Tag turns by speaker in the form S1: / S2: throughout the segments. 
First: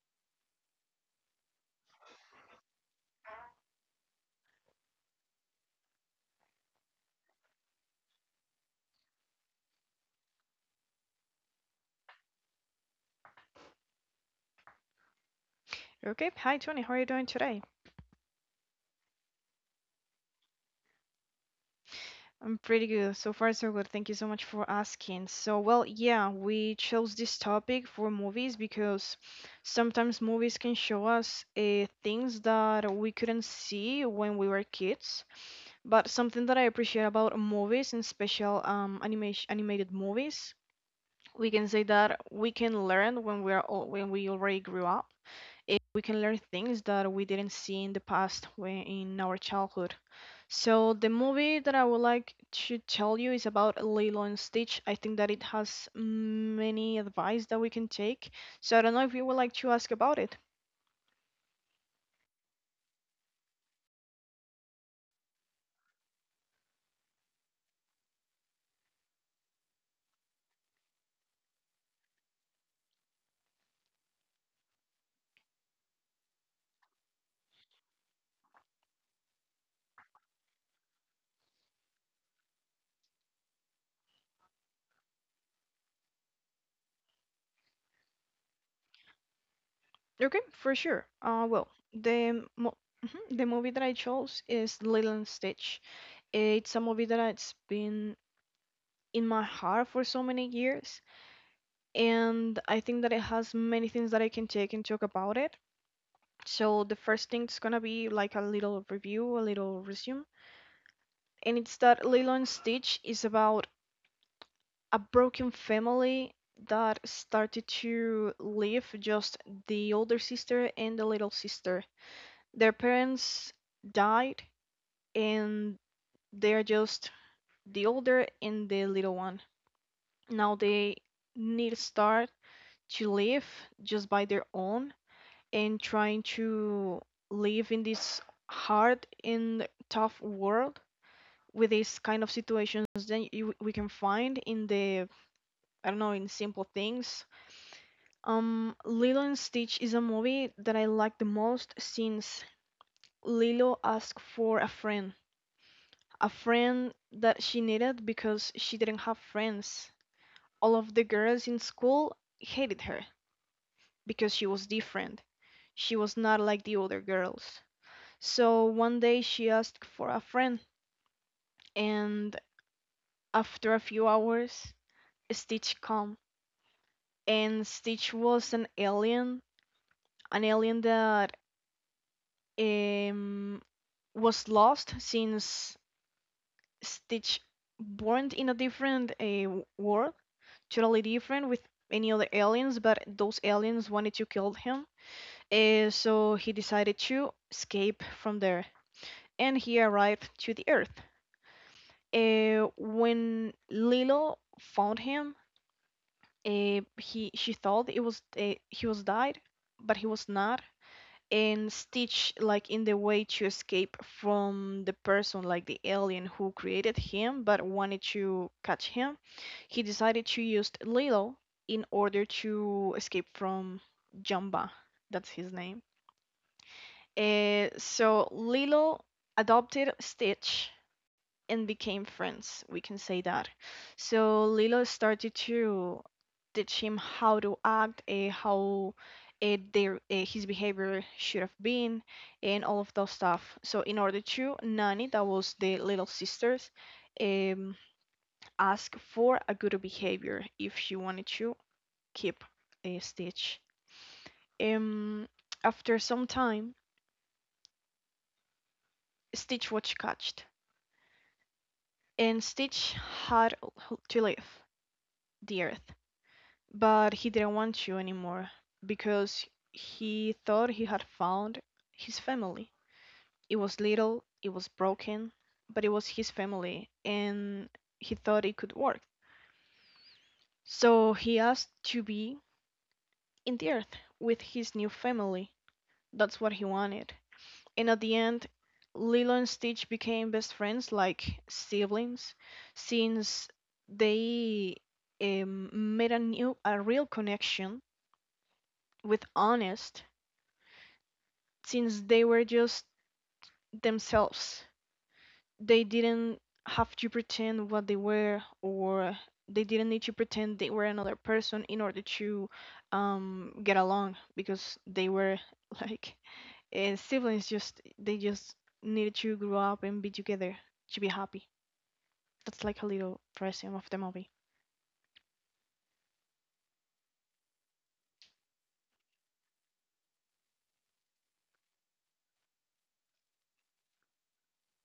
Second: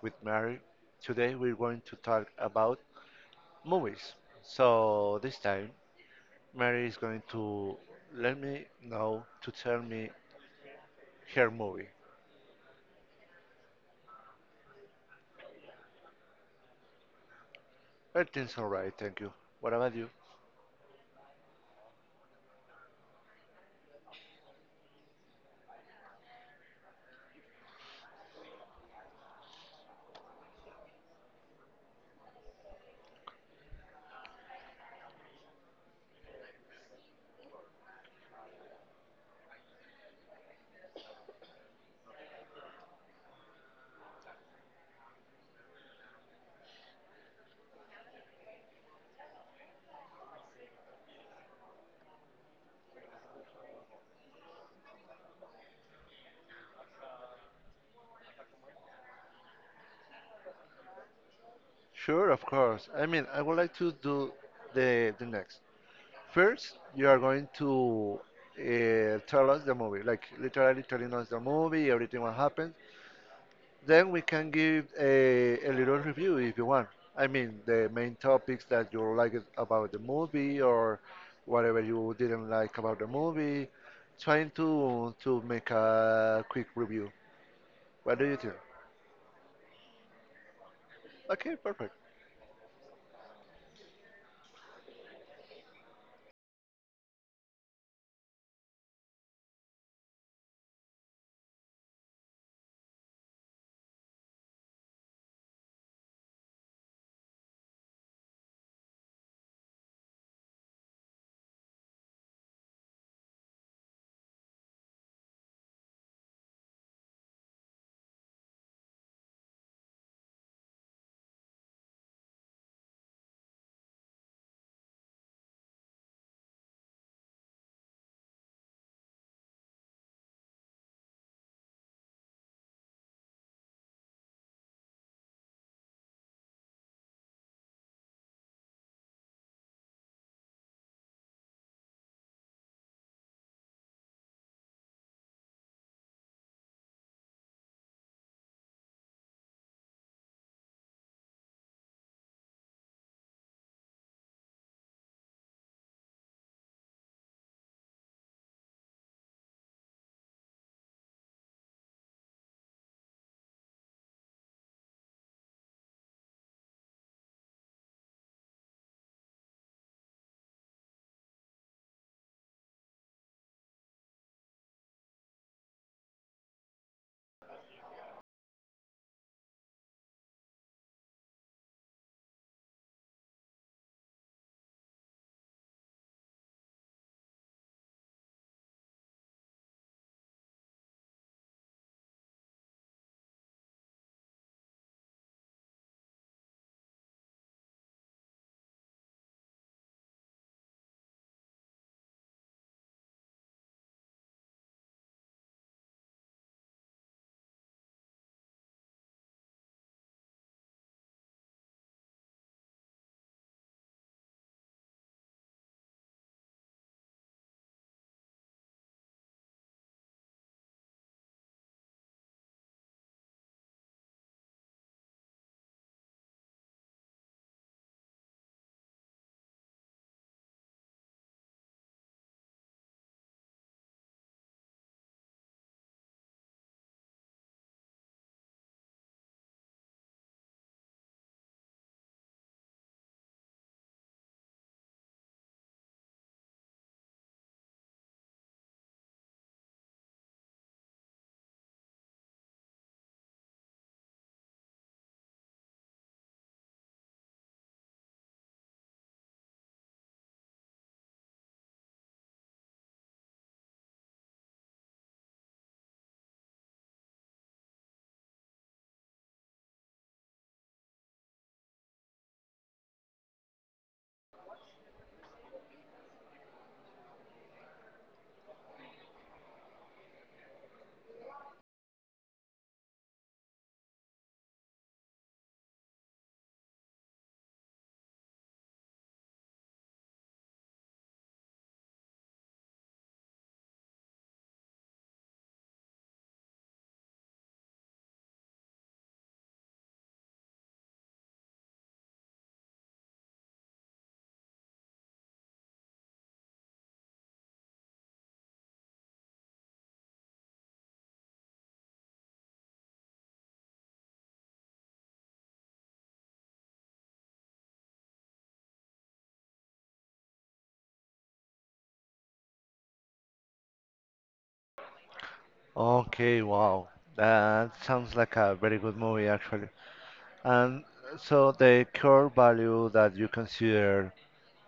S1: with Mary. Today we're going to talk about movies. So this time Mary is going to let me know to tell me her movie.
S2: Okay, hi Tony, how are you doing today?
S1: Everything's alright, thank you. What about you?
S2: I'm pretty good. So far, so good. Thank you so much for asking. So, well, yeah, we chose this topic for movies because sometimes movies can show us things that we couldn't see when we were kids. But something that I appreciate about movies and special animation animated movies, we can say that we can learn when we are when we already grew up. We can learn things that we didn't see in the past when in our childhood. So the movie that I would like to tell you is about Lilo and Stitch. I think that it has many advice that we can take. So I don't know if you would like to ask about it.
S1: Sure, of course. I mean, I would like to do the next. First, you are going to tell us the movie, like literally telling us the movie, everything what happened. Then we can give a little review if you want. I mean, the main topics that you liked about the movie or whatever you didn't like about the movie. Trying to make a quick review. What do you think?
S2: Okay, for sure.
S1: Okay, perfect.
S2: The mo mhm, the movie that I chose is Lilo and Stitch. It's a movie that it's been in my heart for so many years, and I think that it has many things that I can take and talk about it. So the first thing is gonna be like a little review, a little resume. And it's that Lilo and Stitch is about a broken family that started to live just the older sister and the little sister. Their parents died and they're just the older and the little one. Now they need to start to live just by their own and trying to live in this hard and tough world with these kind of situations that we can find in the I don't know, in simple things. Lilo and Stitch is a movie that I like the most since Lilo asked for a friend that she needed because she didn't have friends. All of the girls in school hated her because she was different. She was not like the other girls. So one day she asked for a friend, and after a few hours, Stitch come. And Stitch was an alien that um, was lost since Stitch born in a different world, totally different with any other aliens, but those aliens wanted to kill him. So he decided to escape from there and he arrived to the Earth. When Lilo found him, he she thought it was he was died, but he was not. And Stitch, like in the way to escape from the person, like the alien who created him but wanted to catch him, he decided to use Lilo in order to escape from Jumba. That's his name. So Lilo adopted Stitch and became friends. We can say that. So Lilo started to teach him how to act, how their his behavior should have been, and all of those stuff. So in order to Nani, that was the little sisters, um, ask for a good behavior if she wanted to keep Stitch. Um, After some time, Stitch was catched, and Stitch had to leave the Earth. But he didn't want you anymore because he thought he had found his family. It was little, it was broken, but it was his family and he thought it could work. So he asked to be in the earth with his new family. That's what he wanted. And at the end, Lilo and Stitch became best friends like siblings since they made a real connection with Honest since they were just themselves. They didn't have to pretend what they were, or they didn't need to pretend they were another person in order to get along because they were like siblings. Just needed to grow up and be together to be happy. That's like a little resume of the movie.
S1: Okay, wow. That sounds like a very good movie, actually. And so the core value that you consider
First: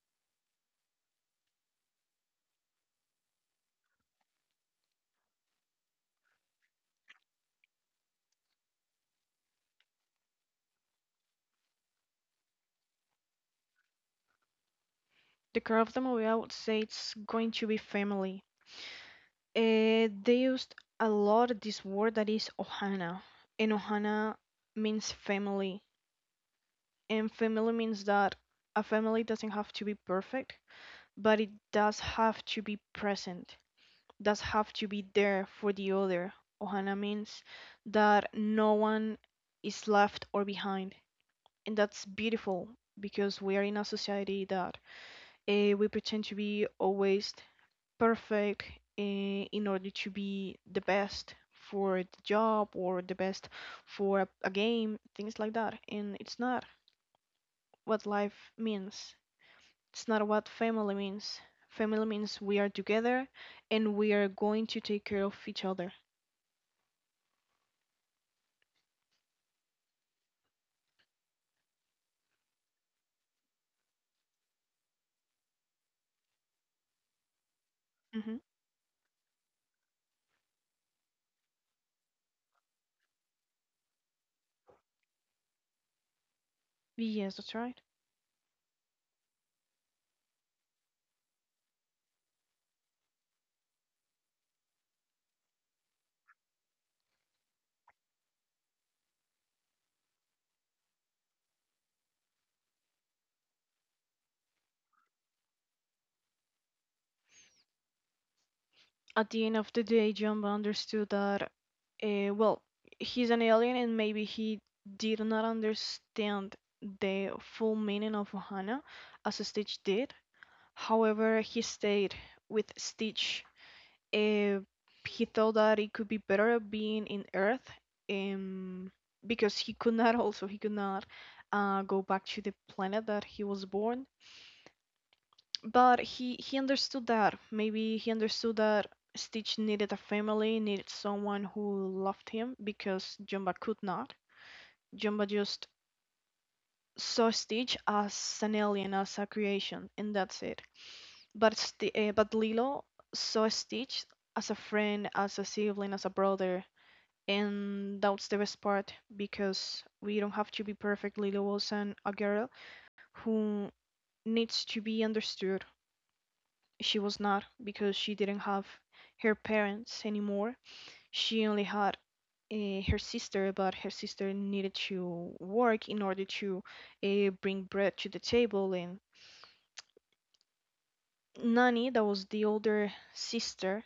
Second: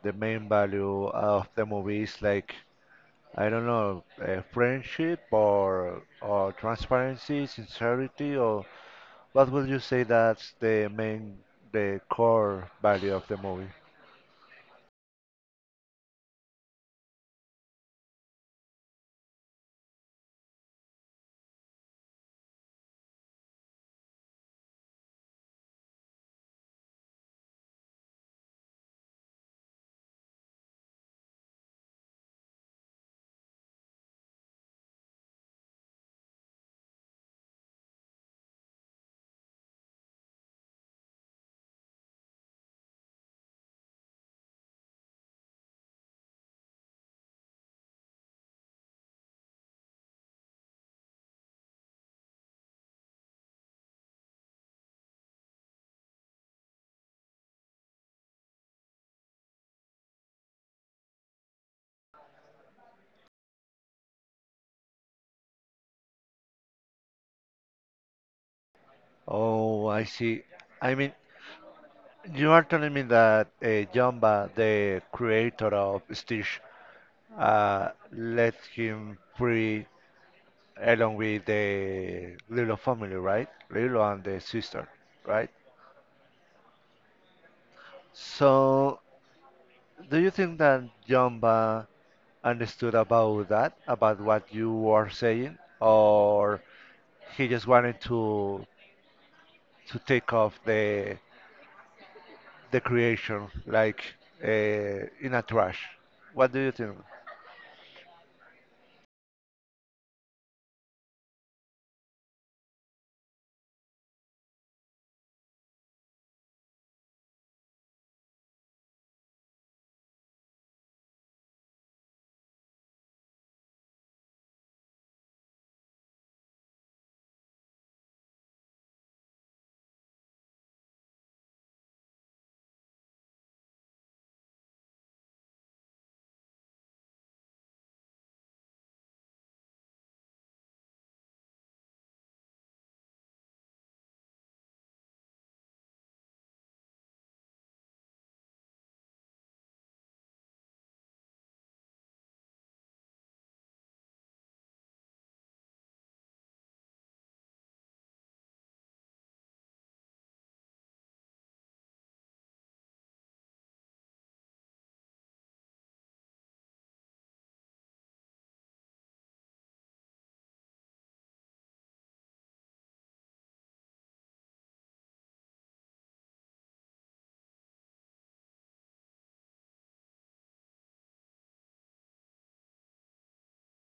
S1: the main value of the movie is like I don't know, friendship or transparency, sincerity, or what would you say that's the main, the core value of the movie?
S2: The core of the movie, I would say, it's going to be family. They used a lot this word that is ohana, and ohana means family, and family means that a family doesn't have to be perfect, but it does have to be present, does have to be there for the other. Ohana means that no one is left or behind, and that's beautiful because we are in a society that we pretend to be always perfect in order to be the best for the job or the best for a game, things like that. And it's not what life means. It's not what family means. Family means we are together and we are going to take care of each other.
S1: Oh, I see. I mean, you are telling me that Jumba, the creator of Stitch, let
S2: Hmm.
S1: him free along with the Lilo family, right? Lilo and the sister, right?
S2: Yes, that's right.
S1: So, do you think that Jumba understood about that, about what you were saying, or he just wanted to take off the creation like uh, in a trash? What do you think,
S2: At the end of the day, Jumba understood that, well, he's an alien and maybe he did not understand the full meaning of Ohana as Stitch did. However, he stayed with Stitch. Uh, he thought that it could be better being in Earth, um, because he could not also he could not go back to the planet that he was born. But he understood that maybe he understood that Stitch needed a family, needed someone who loved him because Jumba could not. Jumba just saw Stitch as an alien, as a creation, and that's it. But sti but Lilo saw Stitch as a friend, as a sibling, as a brother, and that's the best part because we don't have to be perfect. Lilo wasn't a girl who needs to be understood. She was not because she didn't have her parents anymore. She only had her sister, but her sister needed to work in order to bring bread to the table. And Nani, that was the older sister,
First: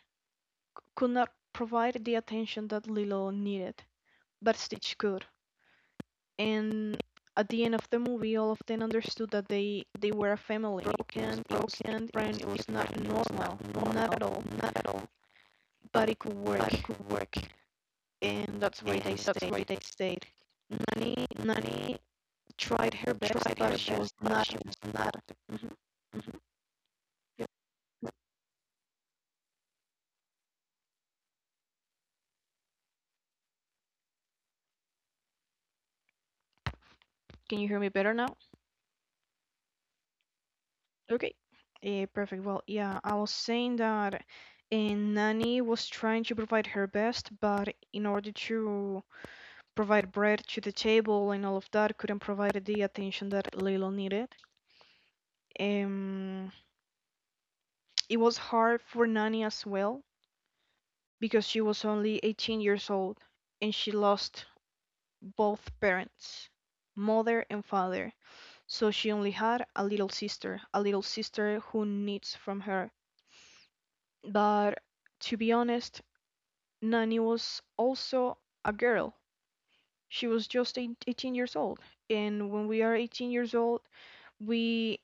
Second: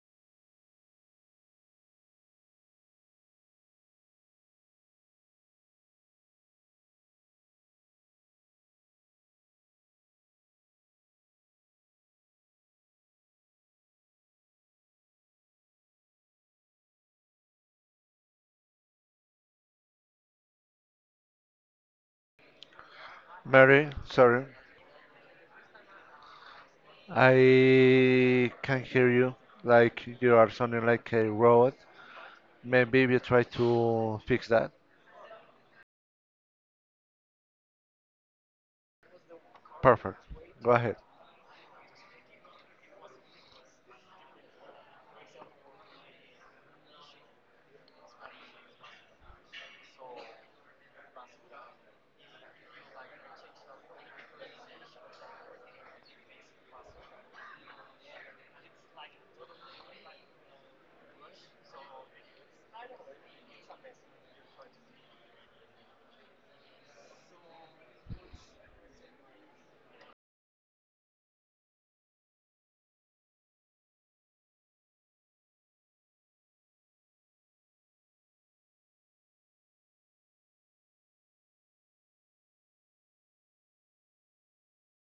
S2: could not provide the attention that Lilo needed, but Stitch could. And at the end of the movie, all of them understood that they were a family. Broken and friend was not normal, not at all, not at all. But it could work, but it could work, and that's why they stayed. That's why they stayed. Nani tried her best, tried but her
S1: Mary?
S2: she best, was
S1: Sorry,
S2: not. She was not. Mhm, mhm. Yep.
S1: I can hear you. Like you are sounding like a robot. Maybe we try to fix that.
S2: Can you hear me better now?
S1: Perfect. Go ahead.
S2: Okay. Perfect. Well, yeah, I was saying that and Nanny was trying to provide her best, but in order to provide bread to the table and all of that, couldn't provide the attention that Lilo needed. Um, it was hard for Nanny as well because she was only 18 years old and she lost both parents, mother and father. So she only had a little sister who needs from her. But to be honest, Nanny was also a girl. She was just 18 years old. And when we are 18 years old, we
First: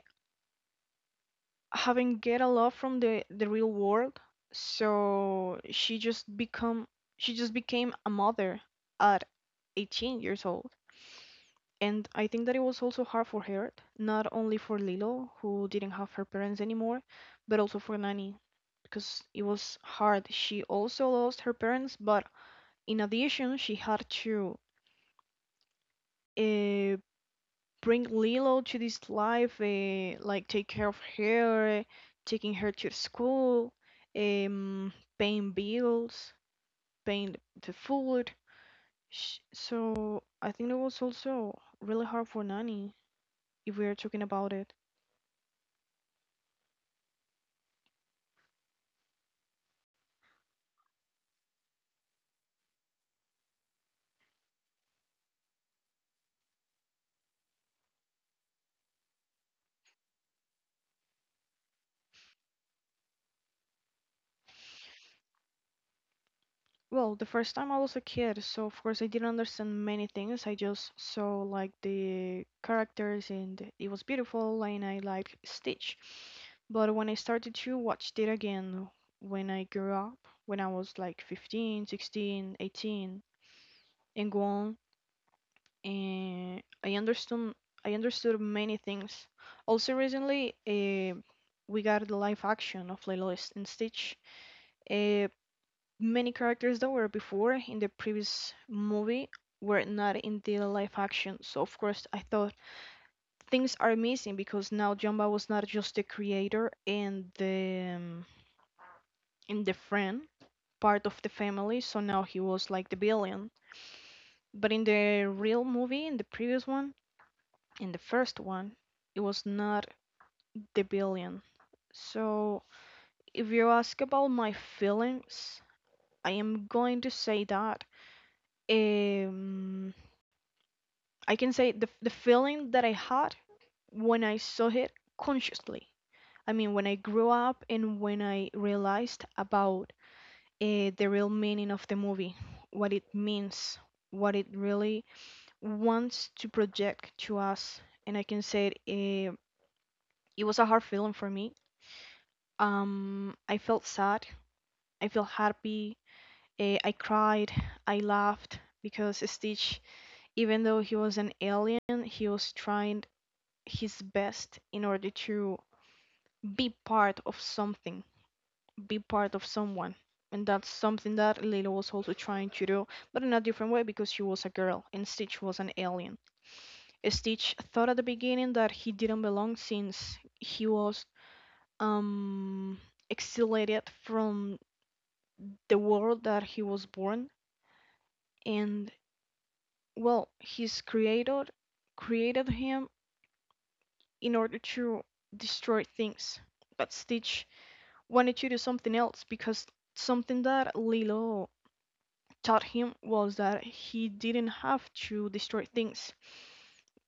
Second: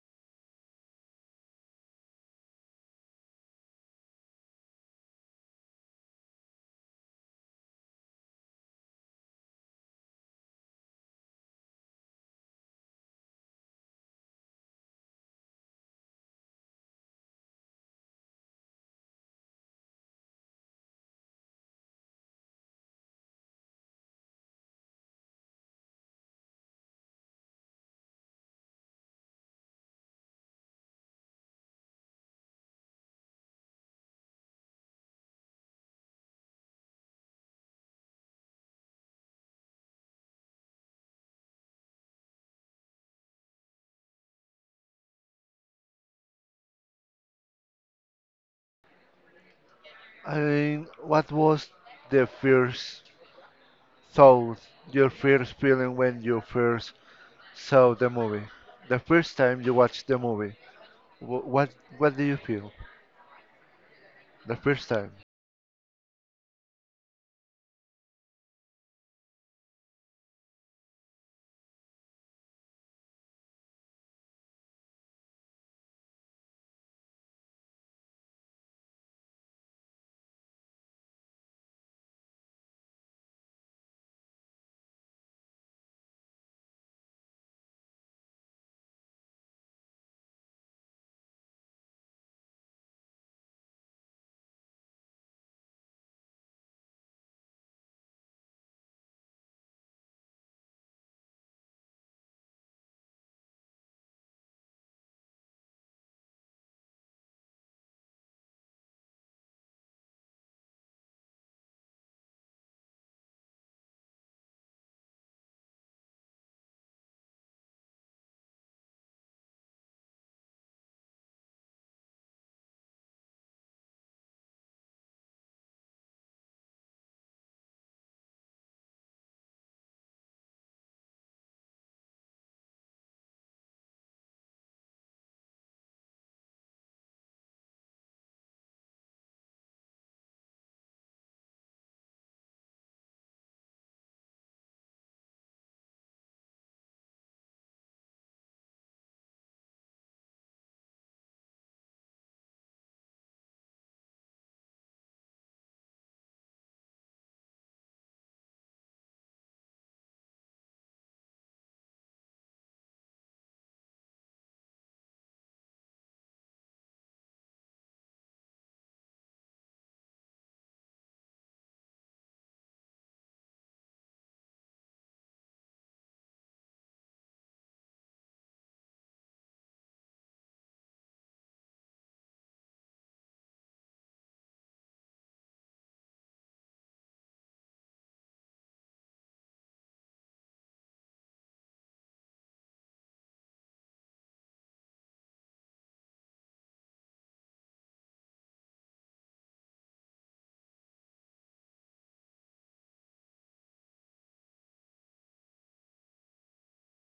S2: haven't get a lot from the real world. So she just became a mother at 18 years old. And I think that it was also hard for her, not only for Lilo, who didn't have her parents anymore, but also for Nanny, because it was hard. She also lost her parents, but in addition, she had to uh, bring Lilo to this life, like take care of her, taking her to school, um, paying bills, paying the food. So I think that was also really hard for Nani if we are talking about it.
S1: I mean, what was the first thought, your first feeling when you first So the movie, the first time you watch the movie, what what do you feel the first time?
S2: Well, the first time I was a kid, so of course I didn't understand many things. I just saw like the characters and it was beautiful and I liked Stitch. But when I started to watch it again when I grew up, when I was like 15, 16, 18 and go on, and I understood many things. Also recently, we got the live action of Lilo and Stitch. Uh, Many characters that were before in the previous movie were not in the live action. So of course I thought things are missing because now Jumba was not just the creator and the friend part of the family, so now he was like the villain. But in the real movie, in the previous one, in the first one, it was not the villain. So, if you ask about my feelings, I am going to say that. Um, I can say the feeling that I had when I saw it consciously. I mean, when I grew up and when I realized about the real meaning of the movie, what it means, what it really wants to project to us. And I can say it, it was a hard feeling for me. I felt sad, I felt happy, I cried, I laughed because Stitch, even though he was an alien, he was trying his best in order to be part of something, be part of someone. And that's something that Lila was also trying to do, but in a different way because she was a girl and Stitch was an alien. Stitch thought at the beginning that he didn't belong since he was um exiliated from the world that he was born, and well, his creator created him in order to destroy things. But Stitch wanted to do something else because something that Lilo taught him was that he didn't have to destroy things,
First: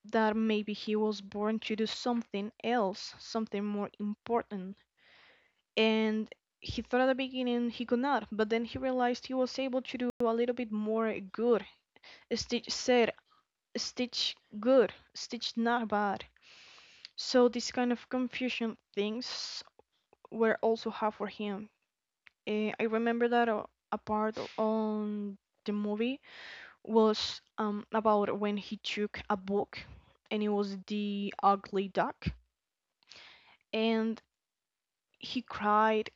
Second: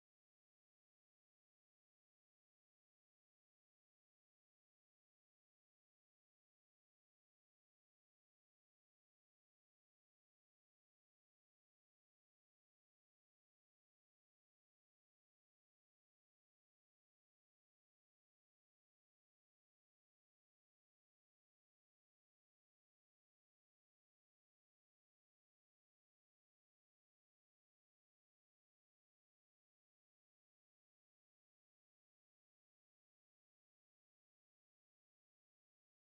S2: that maybe he was born to do something else, something more important. And he thought at the beginning he could not, but then he realized he was able to do a little bit more good. Stitch said, Stitch good, Stitch not bad. So this kind of confusion things were also hard for him. I remember that a part on the movie was about when he took a book and it was The Ugly Duck. And he cried,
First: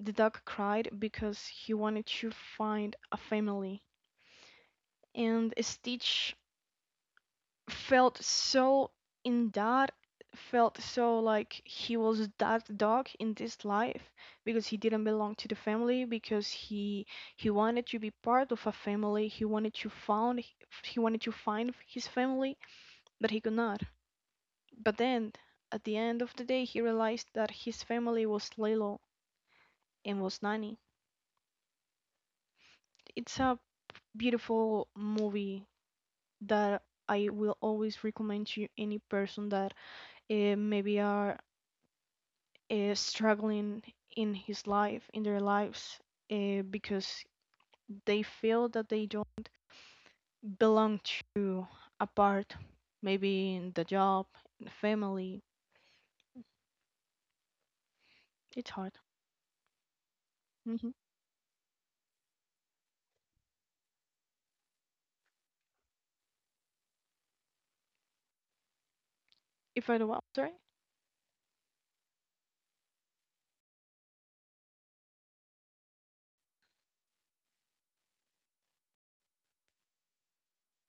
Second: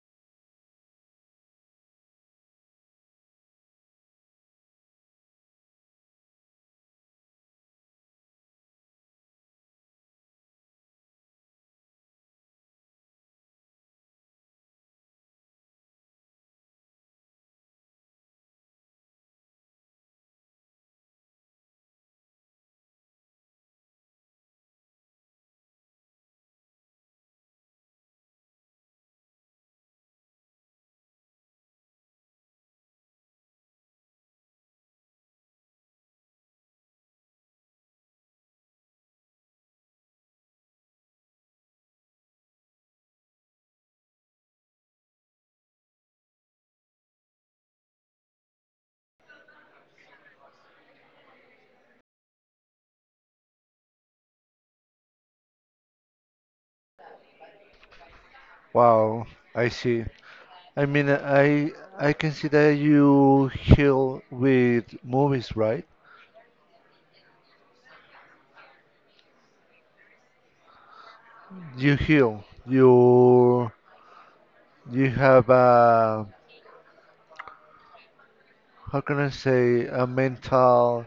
S2: the duck cried because he wanted to find a family. And Stitch felt so, in that, felt so like he was that dog in this life because he didn't belong to the family because he wanted to be part of a family, he wanted to found, he wanted to find his family, but he could not. But then, at the end of the day, he realized that his family was Lilo and was Nani. It's a beautiful movie that I will always recommend to any person that maybe are struggling in his life, in their lives, because they feel that they don't belong to a part, maybe in the job, in the family. It's hard.
S1: Wow, I see. I
S2: Hmm.
S1: mean, I can see that you heal with movies, right?
S2: If I do what? Sorry?
S1: You heal. You have a how can I say a mental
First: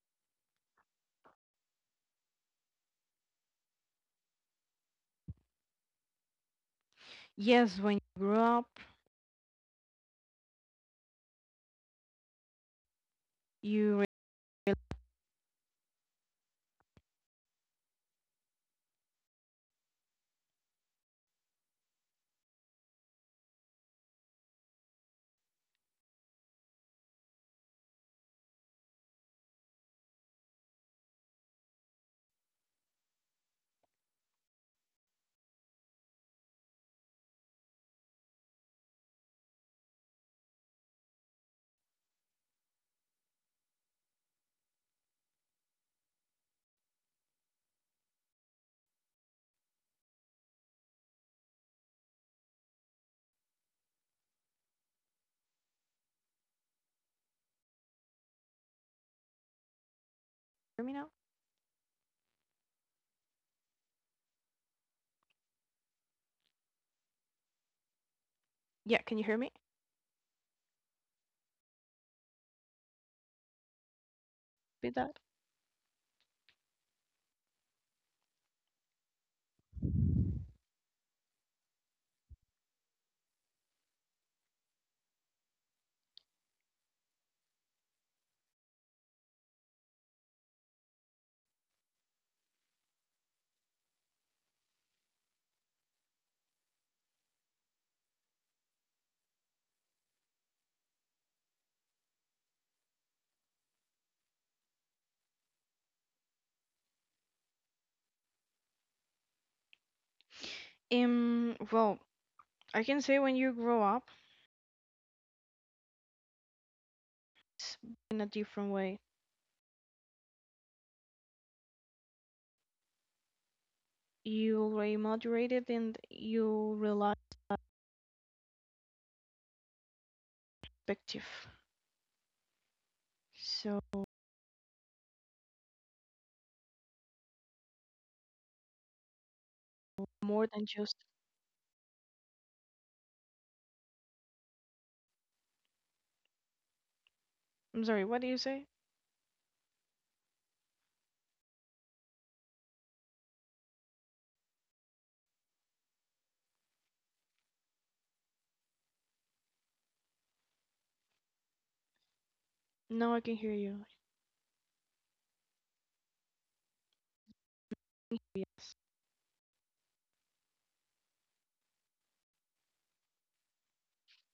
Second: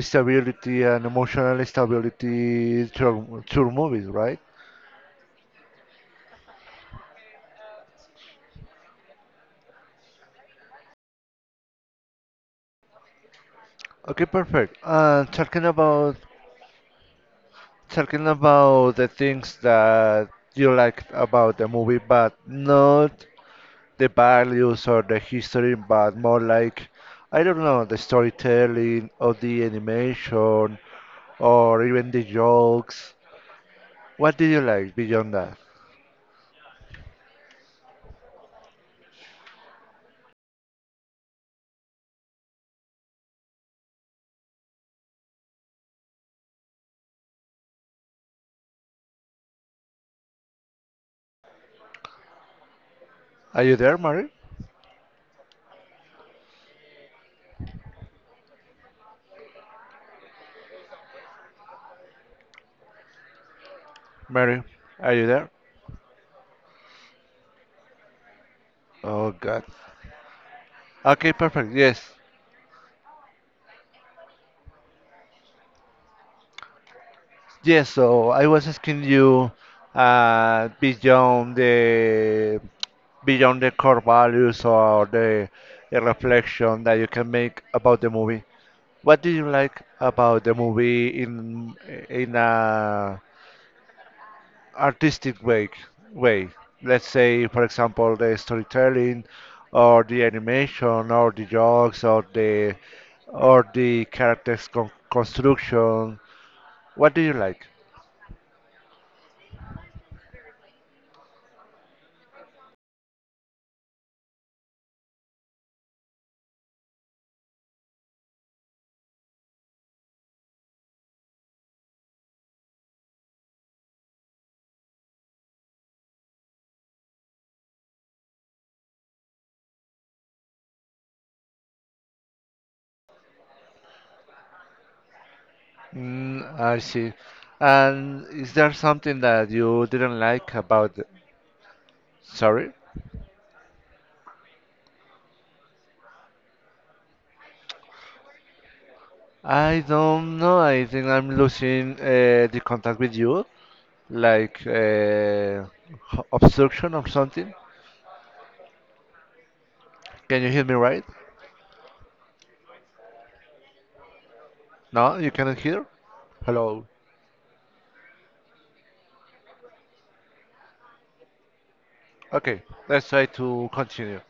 S1: stability and emotional stability through movies, right?
S2: Yes, when you grew up, you really
S1: Okay, perfect. Talking about talking about the things that you liked about the movie, but not the values or the history, but more like, I don't know, the storytelling or the animation or even the jokes. What did you like beyond that? Are you there, Mary?
S2: hear me now?
S1: Mary, are you there?
S2: Yeah, can you
S1: Oh,
S2: hear me?
S1: God. Okay, perfect. Yes.
S2: Be that.
S1: Yes, so I was asking you uh, beyond the beyond the core values or the reflection that you can make about the movie. What do you like about the movie in a artistic way? Way, let's say, for example, the storytelling, or the animation, or the jokes, or the characters construction. What do you like?
S2: Well, I can say when you grow up, it's in a different way. You already moderated and you realize perspective. So.
S1: Mm, I see. And is there something that you didn't
S2: More
S1: like
S2: than just.
S1: about the... Sorry?
S2: I'm sorry, what do you say?
S1: I don't know. I think I'm losing the contact with you, like h- obstruction or something. Can you hear me right?
S2: Now I can hear you.
S1: No, you cannot hear? Hello.
S2: Yes.
S1: Okay, let's try to continue.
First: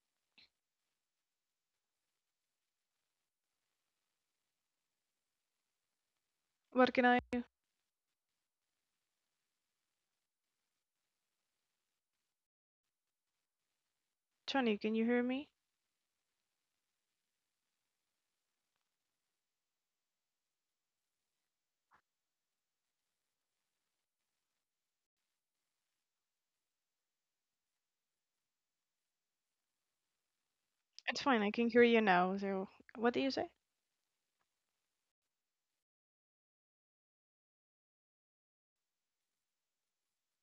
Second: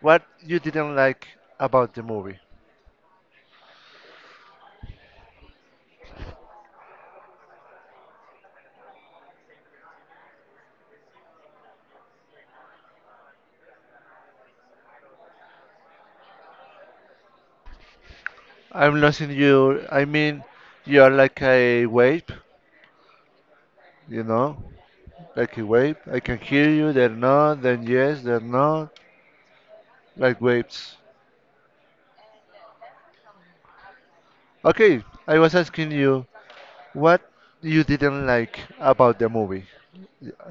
S1: What you didn't like about the movie?
S2: What can I do? Johnny, can you hear me?
S1: I'm losing you. I mean, you're like a wave, you know? Like a wave. I can hear you. They're not. Then yes. They're not. Like waves.
S2: It's fine, I can hear you now. So, what do you say?
S1: Okay. I was asking you what you didn't like about the movie.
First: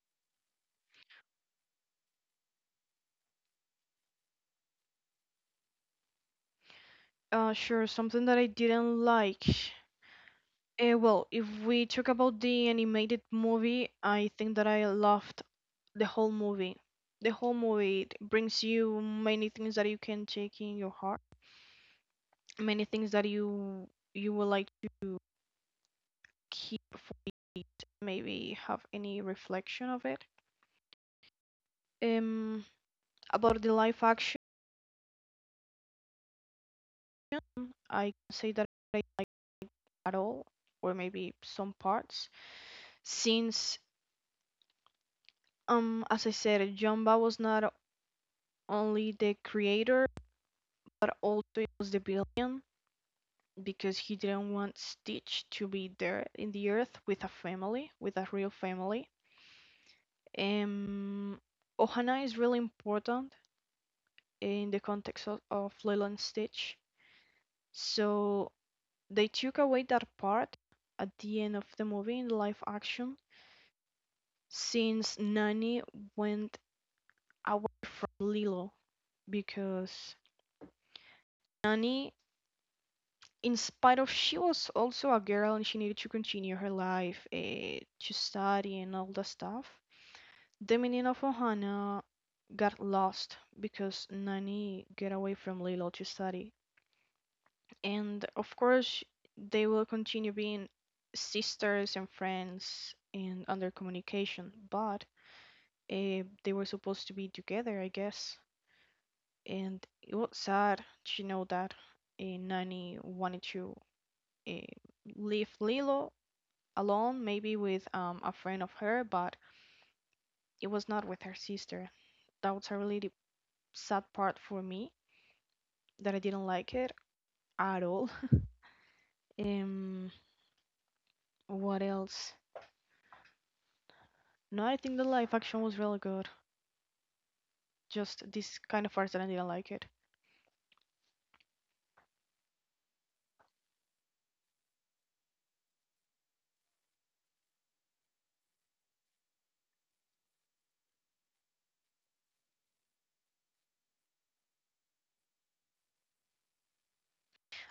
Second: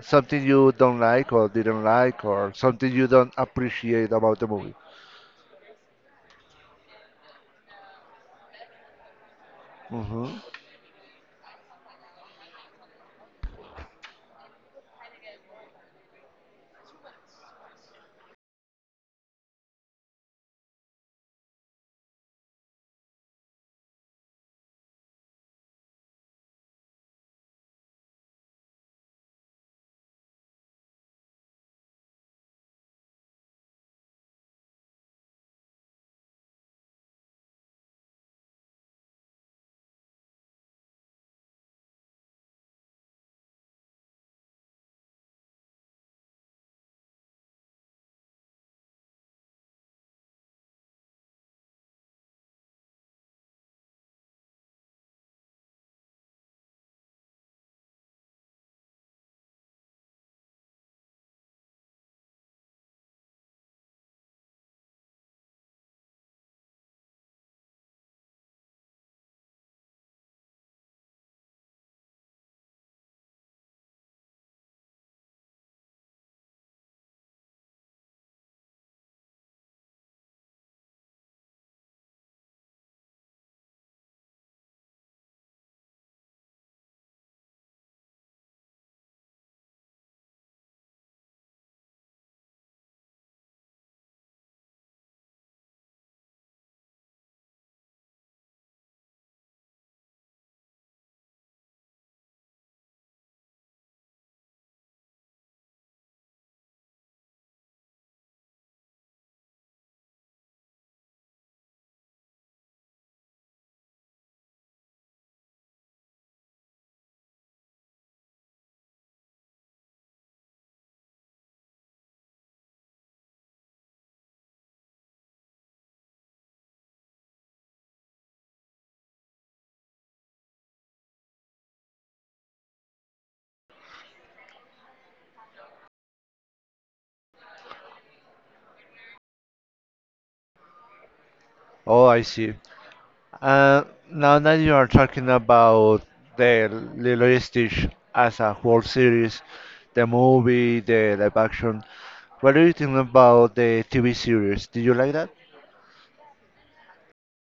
S1: Something you don't like or didn't like or something you don't appreciate about the movie.
S2: Sure, something that I didn't like.
S1: hmm
S2: Well, if we talk about the animated movie, I think that I loved the whole movie. The whole movie, it brings you many things that you can take in your heart, many things that you would like to keep for maybe have any reflection of it. Um, About the live action, I can say that I at all, or maybe some parts, since as I said, Jumba was not only the creator but also it was the villain, because he didn't want Stitch to be there in the earth with a family, with a real family. Um, Ohana is really important in the context of Lilo and Stitch, so they took away that part at the end of the movie in live action, since Nani went away from Lilo because Nani, in spite of she was also a girl and she needed to continue her life, to study and all that stuff, the meaning of Ohana got lost because Nani get away from Lilo to study, and of course they will continue being sisters and friends and under communication, but they were supposed to be together, I guess. And it was sad to know that Nani wanted to uh, leave Lilo alone, maybe with a friend of her, but it was not with her sister. That was a really sad part for me that I didn't like it at all. Um, what else? No, I think the live action was really good. Just this kind of part that I didn't like it.
S1: Oh, I see. Uh, now that you are talking about the Lilo and Stitch as a whole series, the movie, the live action, what do you think about the TV series? Did you like that?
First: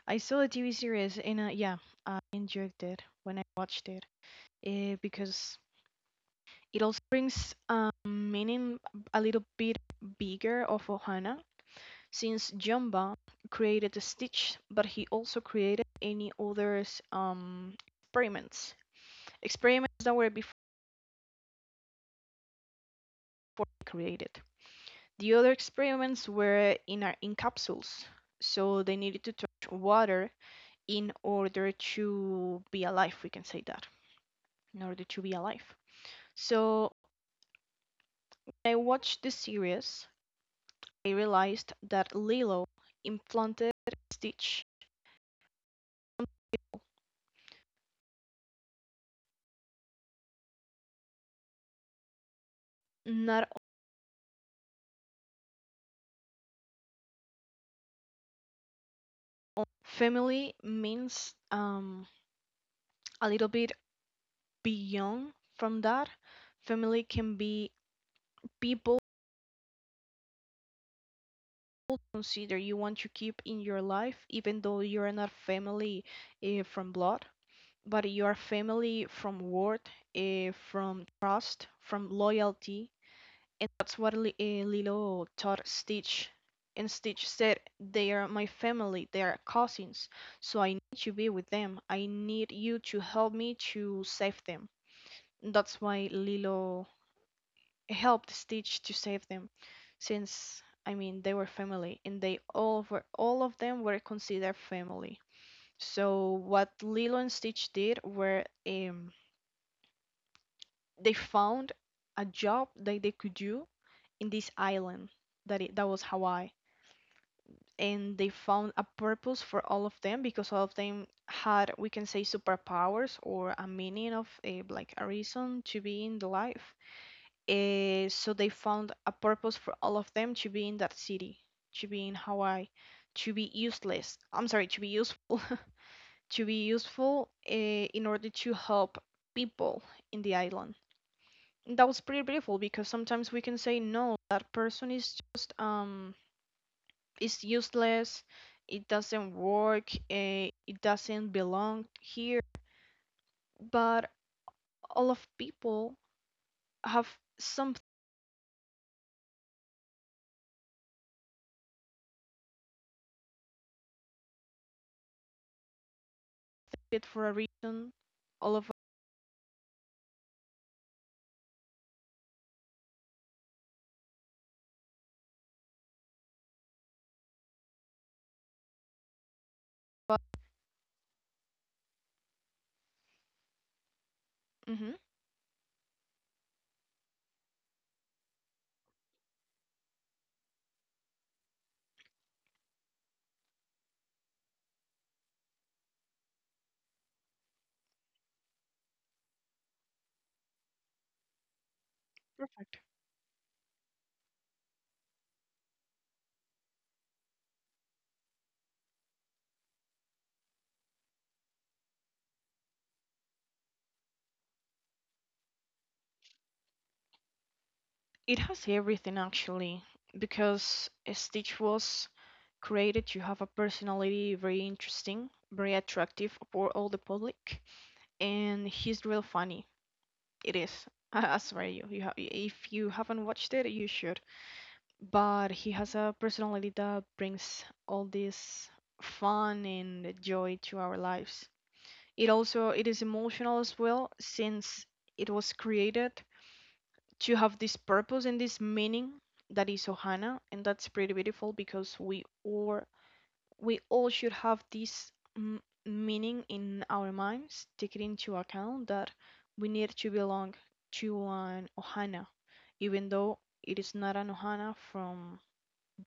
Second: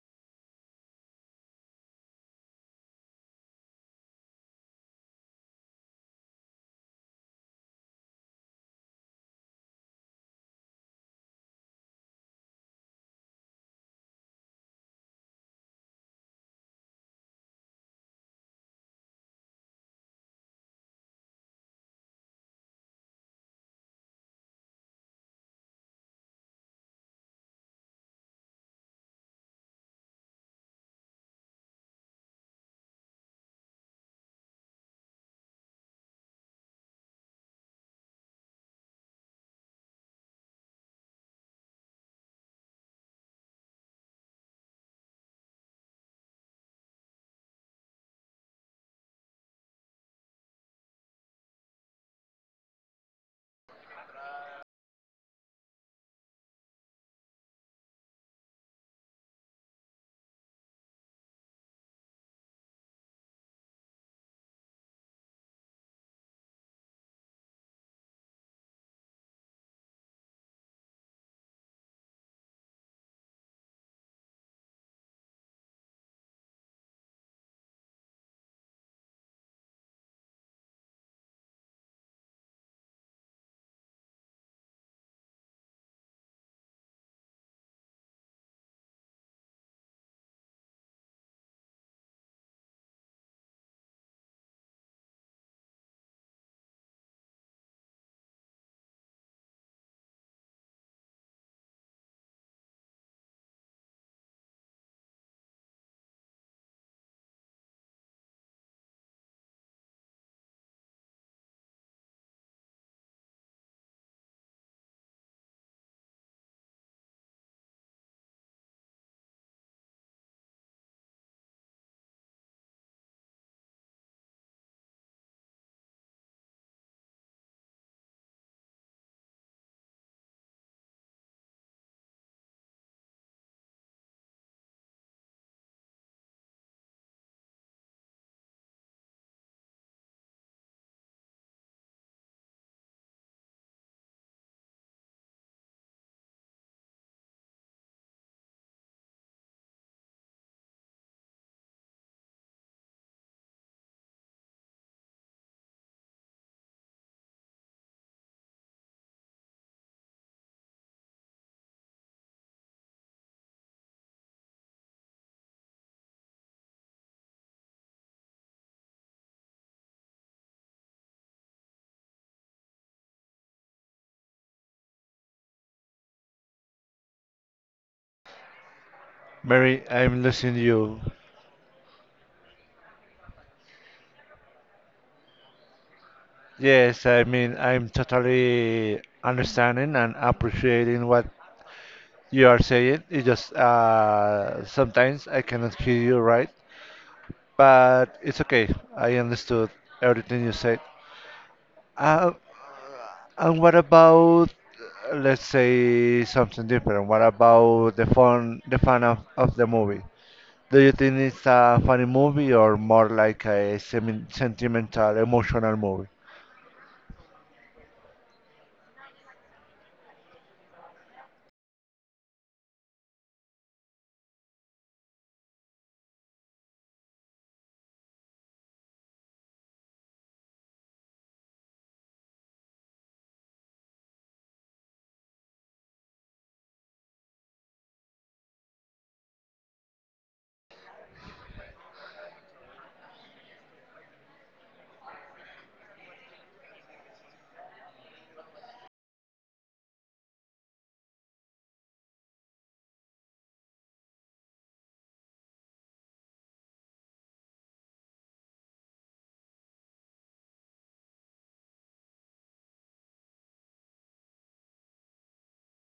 S2: I saw the TV series and yeah, I enjoyed it when I watched it. Because it also brings meaning a little bit bigger of Ohana, since Jumba created the Stitch, but he also created any other um, experiments, experiments that were before created. The other experiments were in our, in capsules, so they needed to touch water in order to be alive. We can say that in order to be alive. So when I watched the series, they realized that Lilo implanted Stitch. Not only family means a little bit beyond from that. Family can be people consider you want to keep in your life, even though you are not family from blood, but you are family from word, from trust, from loyalty. And that's what Lilo taught Stitch. And Stitch said, they are my family, they are cousins, so I need to be with them. I need you to help me to save them. That's why Lilo helped Stitch to save them, since I mean they were family and they all were all of them were considered family. So what Lilo and Stitch did were they found a job that they could do in this island that it, that was Hawaii, and they found a purpose for all of them because all of them had we can say superpowers or a meaning of a, like a reason to be in the life. So they found a purpose for all of them to be in that city, to be in Hawaii, to be useless, I'm sorry, to be useful. To be useful in order to help people in the island. That was pretty beautiful because sometimes we can say no, that person is just it's useless, it doesn't work, it doesn't belong here. But all of people have something for a reason. All of
S1: Mary, I'm listening to you.
S2: hmm
S1: Yes, I mean, I'm totally understanding and appreciating what you are saying. It's just sometimes I cannot hear you right, but it's okay. I understood everything you said. Uh, and what about, let's say, something different? What about the fun of the movie? Do you think it's a funny movie or more like a semi sentimental, emotional movie?
S2: it has everything actually, because Stitch was created to have a personality very interesting, very attractive for all the public, and he's real funny. It is. I swear you, if you haven't watched it, you should. But he has a personality that brings all this fun and joy to our lives. It also it is emotional as well since it was created to have this purpose and this meaning that is Ohana, and that's pretty beautiful because we all should have this meaning in our minds, take it into account that we need to belong to an Ohana, even though it is not an Ohana from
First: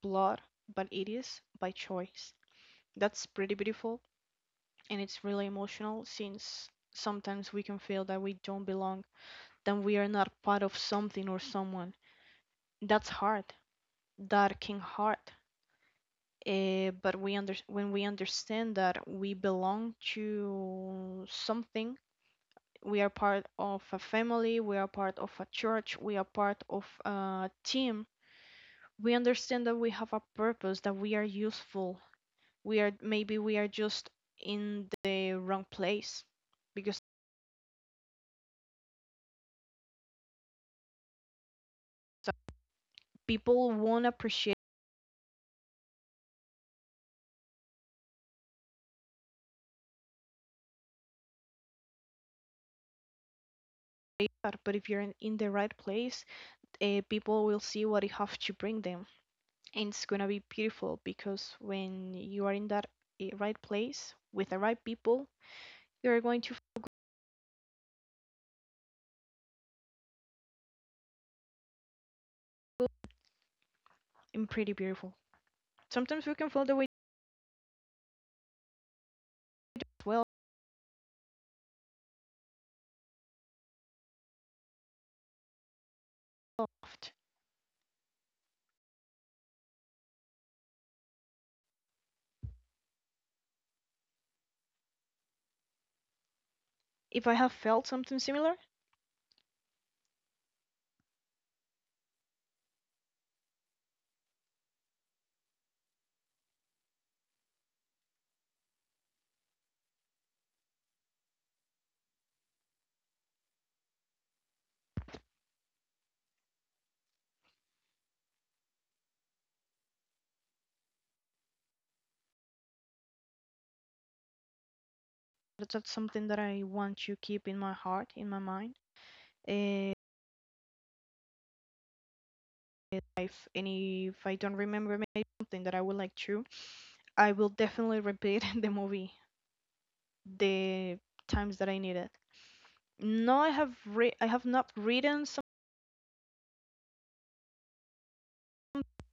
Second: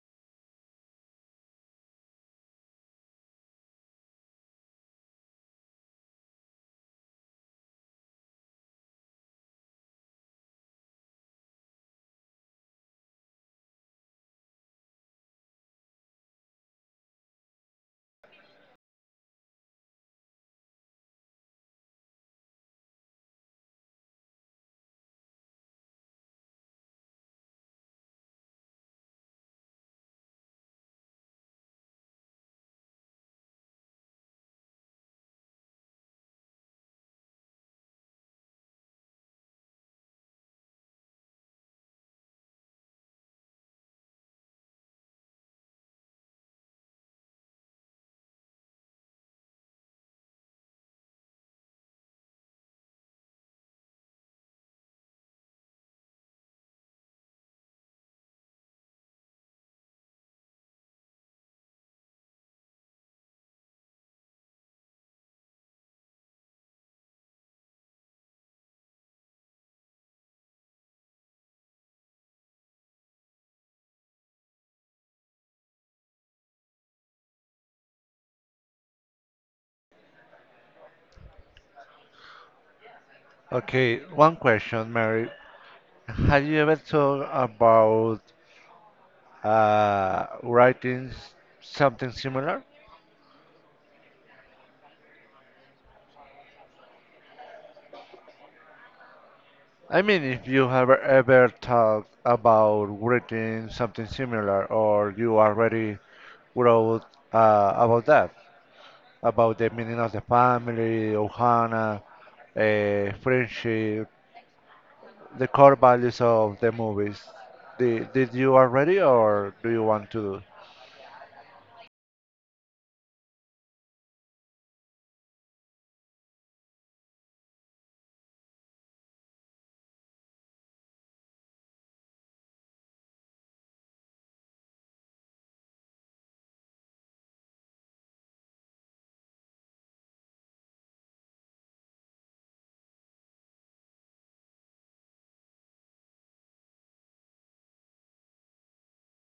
S2: blood, but it is by choice. That's pretty beautiful, and it's really emotional since sometimes we can feel that we don't belong, that we are not part of something or someone. That's hard. That can hurt. But we under when we understand that we belong to something, we are part of a family, we are part of a church, we are part of a team. We understand that we have a purpose, that we are useful, we are maybe we are just in the wrong place because people won't appreciate that. But if you're in the right place, people will see what you have to bring them, and it's gonna be beautiful because when you are in that, right place with the right people, you're going to feel good and pretty beautiful. Sometimes we can feel the way, well,
S1: Okay, one question, Mary. Have you ever
S2: loved.
S1: thought about uh, writing s- something similar?
S2: If I have felt something similar,
S1: I mean, if you have ever thought about writing something similar, or you already wrote about that, about the meaning of the family, Ohana, friendship, the core values of the movies. Did you already, or do you want to do?
S2: that's something that I want to keep in my heart, in my mind. Eh Life, and if I don't remember maybe something that I would like to, I will definitely repeat the movie the times that I need it. No, I have not written some.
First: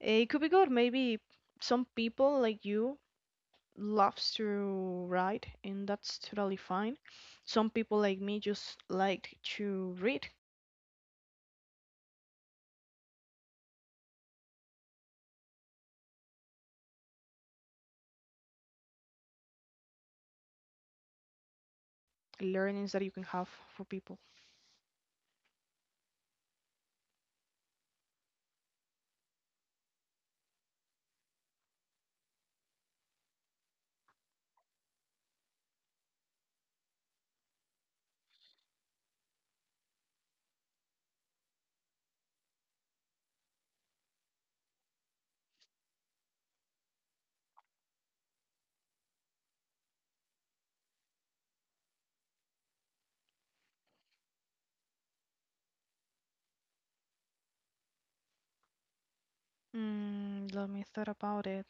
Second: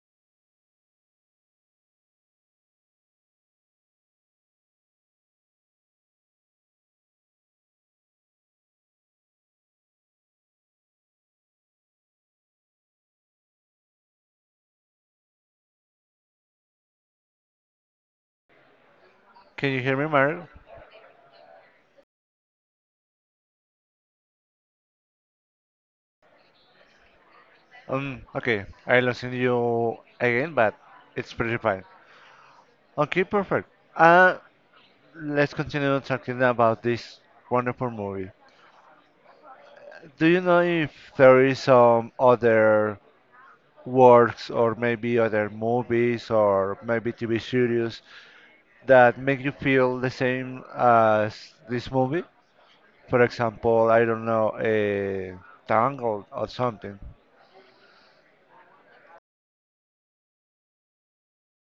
S2: It could be good maybe. Some people like you loves to write, and that's totally fine. Some people like me just like to read
S1: Can you hear me, Mary?
S2: learnings that you can have for people.
S1: Okay, I'll send you again, but it's pretty fine. Okay, perfect. Uh, let's continue talking about this wonderful movie. Do you know if there is some other works or maybe other movies or maybe TV series that make you feel the same as this movie? For example, I don't know, a Tangled or something.
S2: Mm, let me thought about it.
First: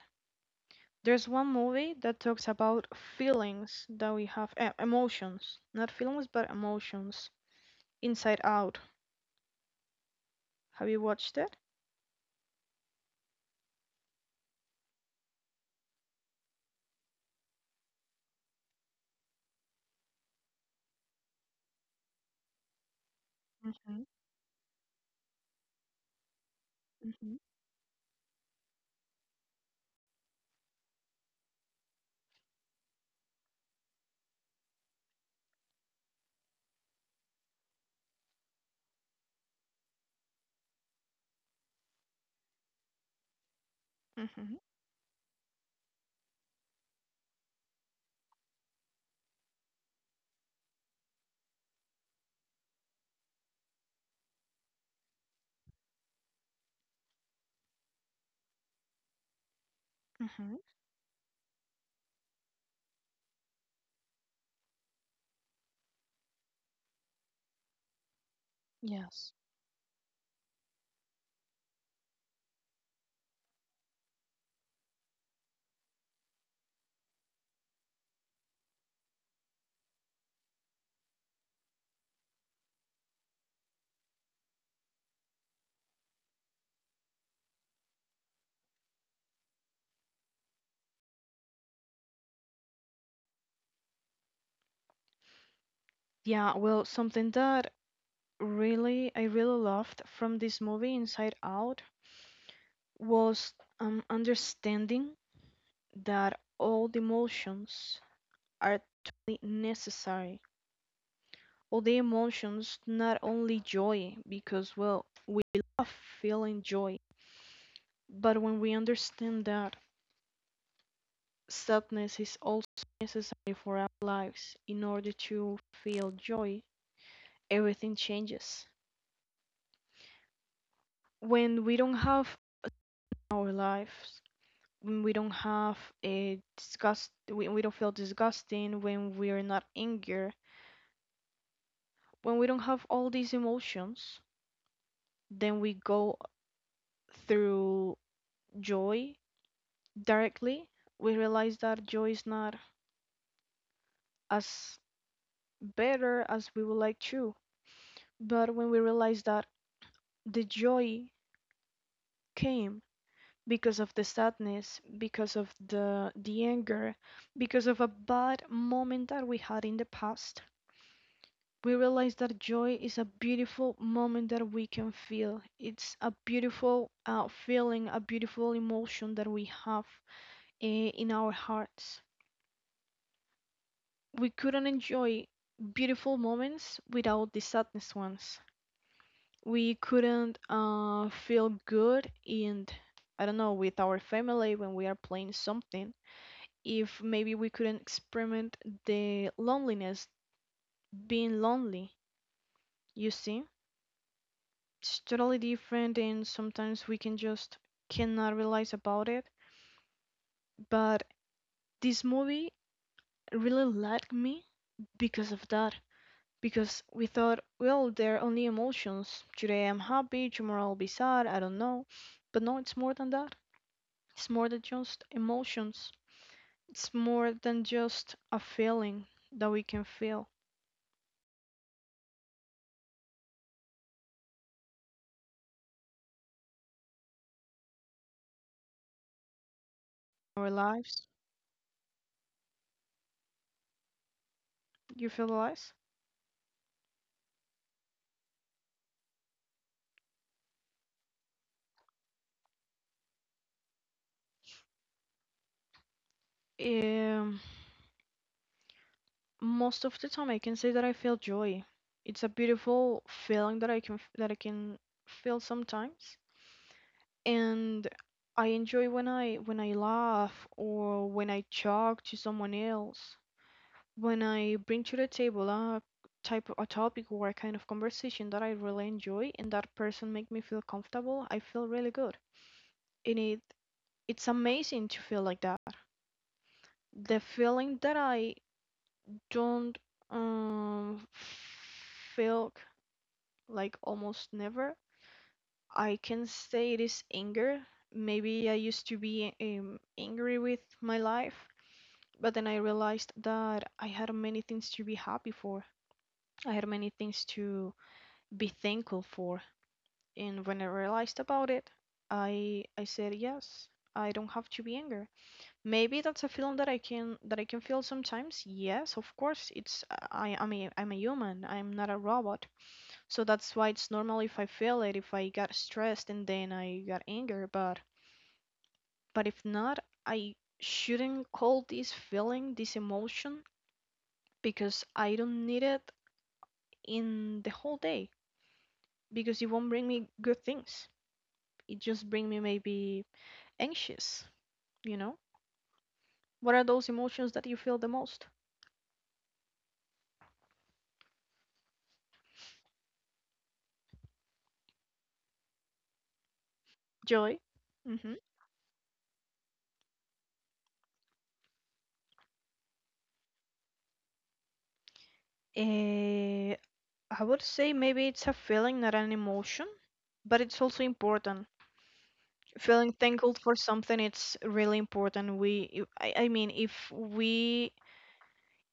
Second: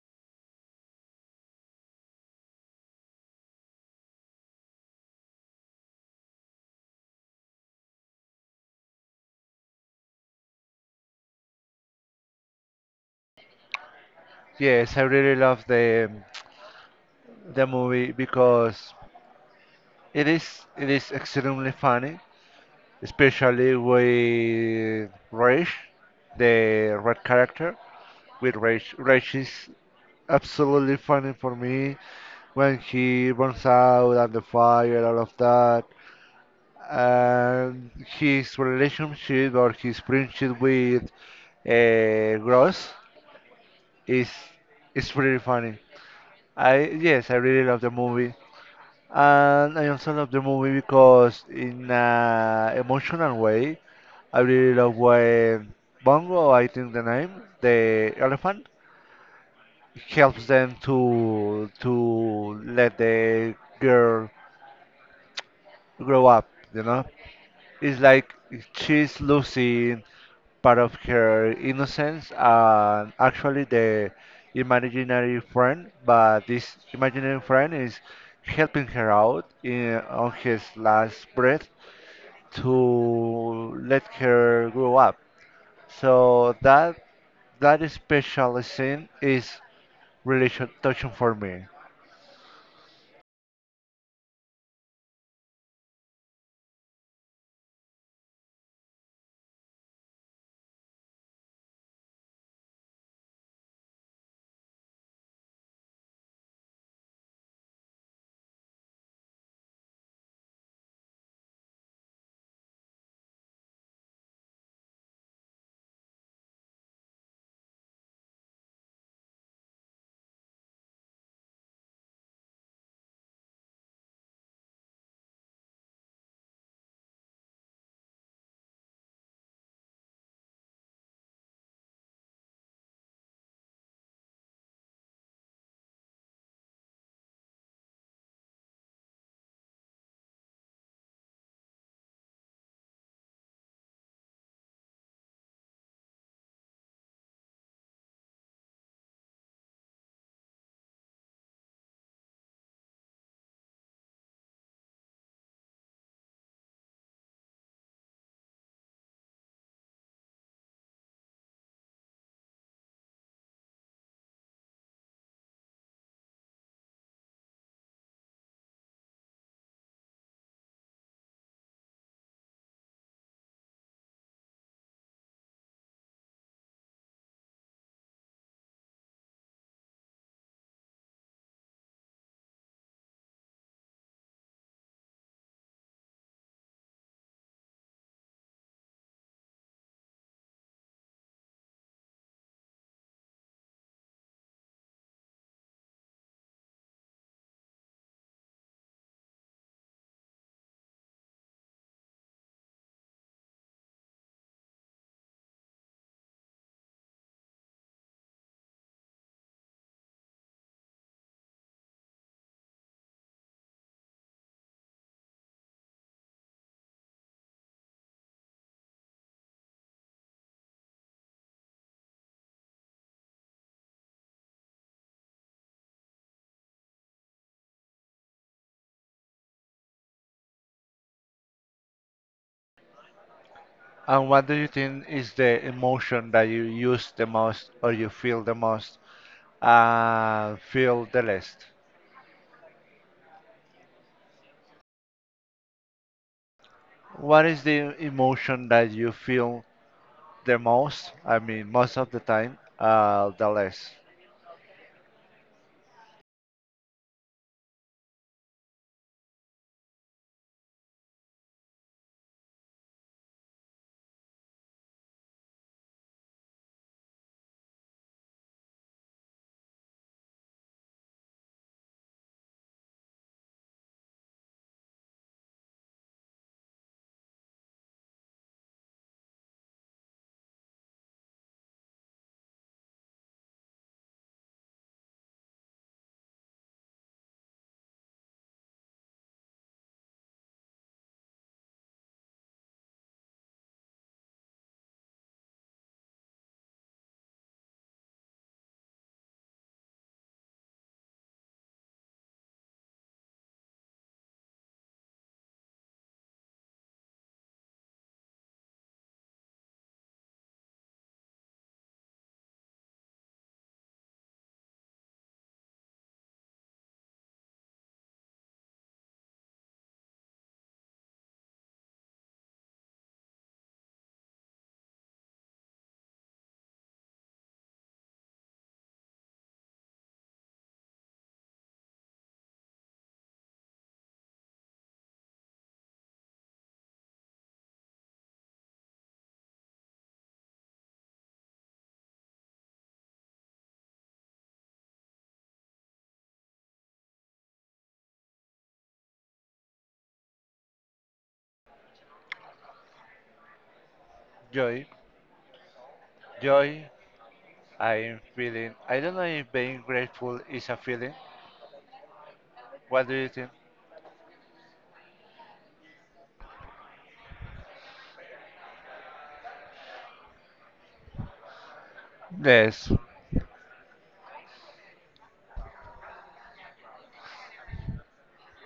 S2: There's one movie that talks about feelings that we have, emotions, not feelings, but emotions. Inside Out. Have you watched it?
S1: Yes, I really love the movie because it is extremely funny, especially
S2: Mm-hmm,
S1: with Rage, the red
S2: mm-hmm,
S1: character. With Rage, Rage is absolutely funny for me when he burns out and the fire, all of that, and his relationship or his friendship with Gross is
S2: mm-hmm,
S1: is pretty funny. I yes, I really love the movie. And I also love the movie because, in an emotional way, I really love when Bongo, I think the name, the elephant,
S2: mm-hmm.
S1: helps them to let the girl grow up. You know, it's like she's
S2: Yes.
S1: losing part of her innocence and actually the imaginary friend, but this imaginary friend is helping her out in on his last breath to let her grow up. So that that special scene is really touching for me.
S2: Yeah, well, something that really I really loved from this movie, Inside Out, was understanding that all the emotions are totally necessary, all the emotions, not only joy, because, well, we love feeling joy. But when we understand that sadness is also necessary for our lives in order to feel joy, everything changes. When we don't have our lives, when we don't have a disgust, when we don't feel disgusting, when we are not anger, when we don't have all these emotions, then we go through joy directly, we realize that joy is not as better as we would like to. But when we realize that the joy came because of the sadness, because of the anger, because of a bad moment that we had in the past, we realize that joy is a beautiful moment that we can feel. It's a beautiful feeling, a beautiful emotion that we have in our hearts. We couldn't enjoy beautiful moments without the sadness ones. We couldn't feel good in, I don't know, with our family when we are playing something. If maybe we couldn't experiment the loneliness, being lonely, you see? It's totally different, and sometimes we can just cannot realize about it. But this movie really liked me because of that. Because we thought, well, they're only emotions. Today I'm happy, tomorrow I'll be sad, I don't know. But no, it's more than that. It's more than just emotions, it's more than just a feeling that we can feel
S1: And what do you think is the emotion that you use the most or you feel the most
S2: in our lives.
S1: feel the least?
S2: You feel the lives?
S1: What is the emotion that you feel the most? I mean, most of the time, the less.
S2: Um, Most of the time, I can say that I feel joy. It's a beautiful feeling that I can feel sometimes, and I enjoy when I laugh or when I talk to someone else, when I bring to the table a topic or a kind of conversation that I really enjoy and that person make me feel comfortable, I feel really good. And it's amazing to feel like that. The feeling that I don't um feel like almost never. I can say it is anger. Maybe I used to be angry with my life, but then I realized that I had many things to be happy for. I had many things to be thankful for. And when I realized about it, I said yes. I don't have to be angry. Maybe that's a feeling that I can feel sometimes. Yes, of course. It's I mean I'm a human. I'm not a robot. So that's why it's normal if I feel it, if I got stressed and then I got angry. But if not, I shouldn't call this feeling, this emotion, because I don't need it in the whole day because it won't bring me good things. It just bring me maybe anxious, you know? What are those emotions that you feel the most?
S1: Joy, joy.
S2: Joy? Hmm.
S1: I'm feeling. I don't know if being grateful is a feeling. What do you think?
S2: Eh, I would say maybe it's a feeling, not an emotion, but it's also important. Feeling
S1: Yes.
S2: thankful for something, it's really important. I mean,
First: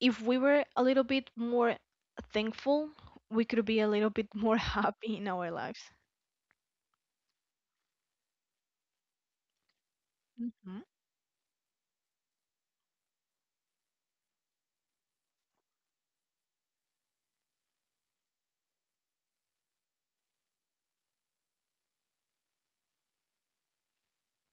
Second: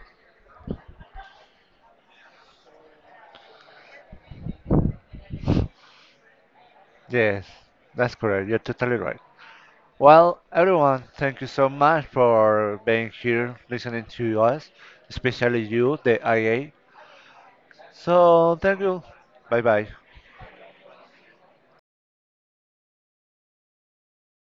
S2: if we were a little bit more thankful, we could be a little bit more happy in our lives.
S1: Yes, that's correct. You're totally right. Well,
S2: Mhm.
S1: everyone, thank you so much for being here, listening to us, especially you, the IA. So, thank you. Bye bye.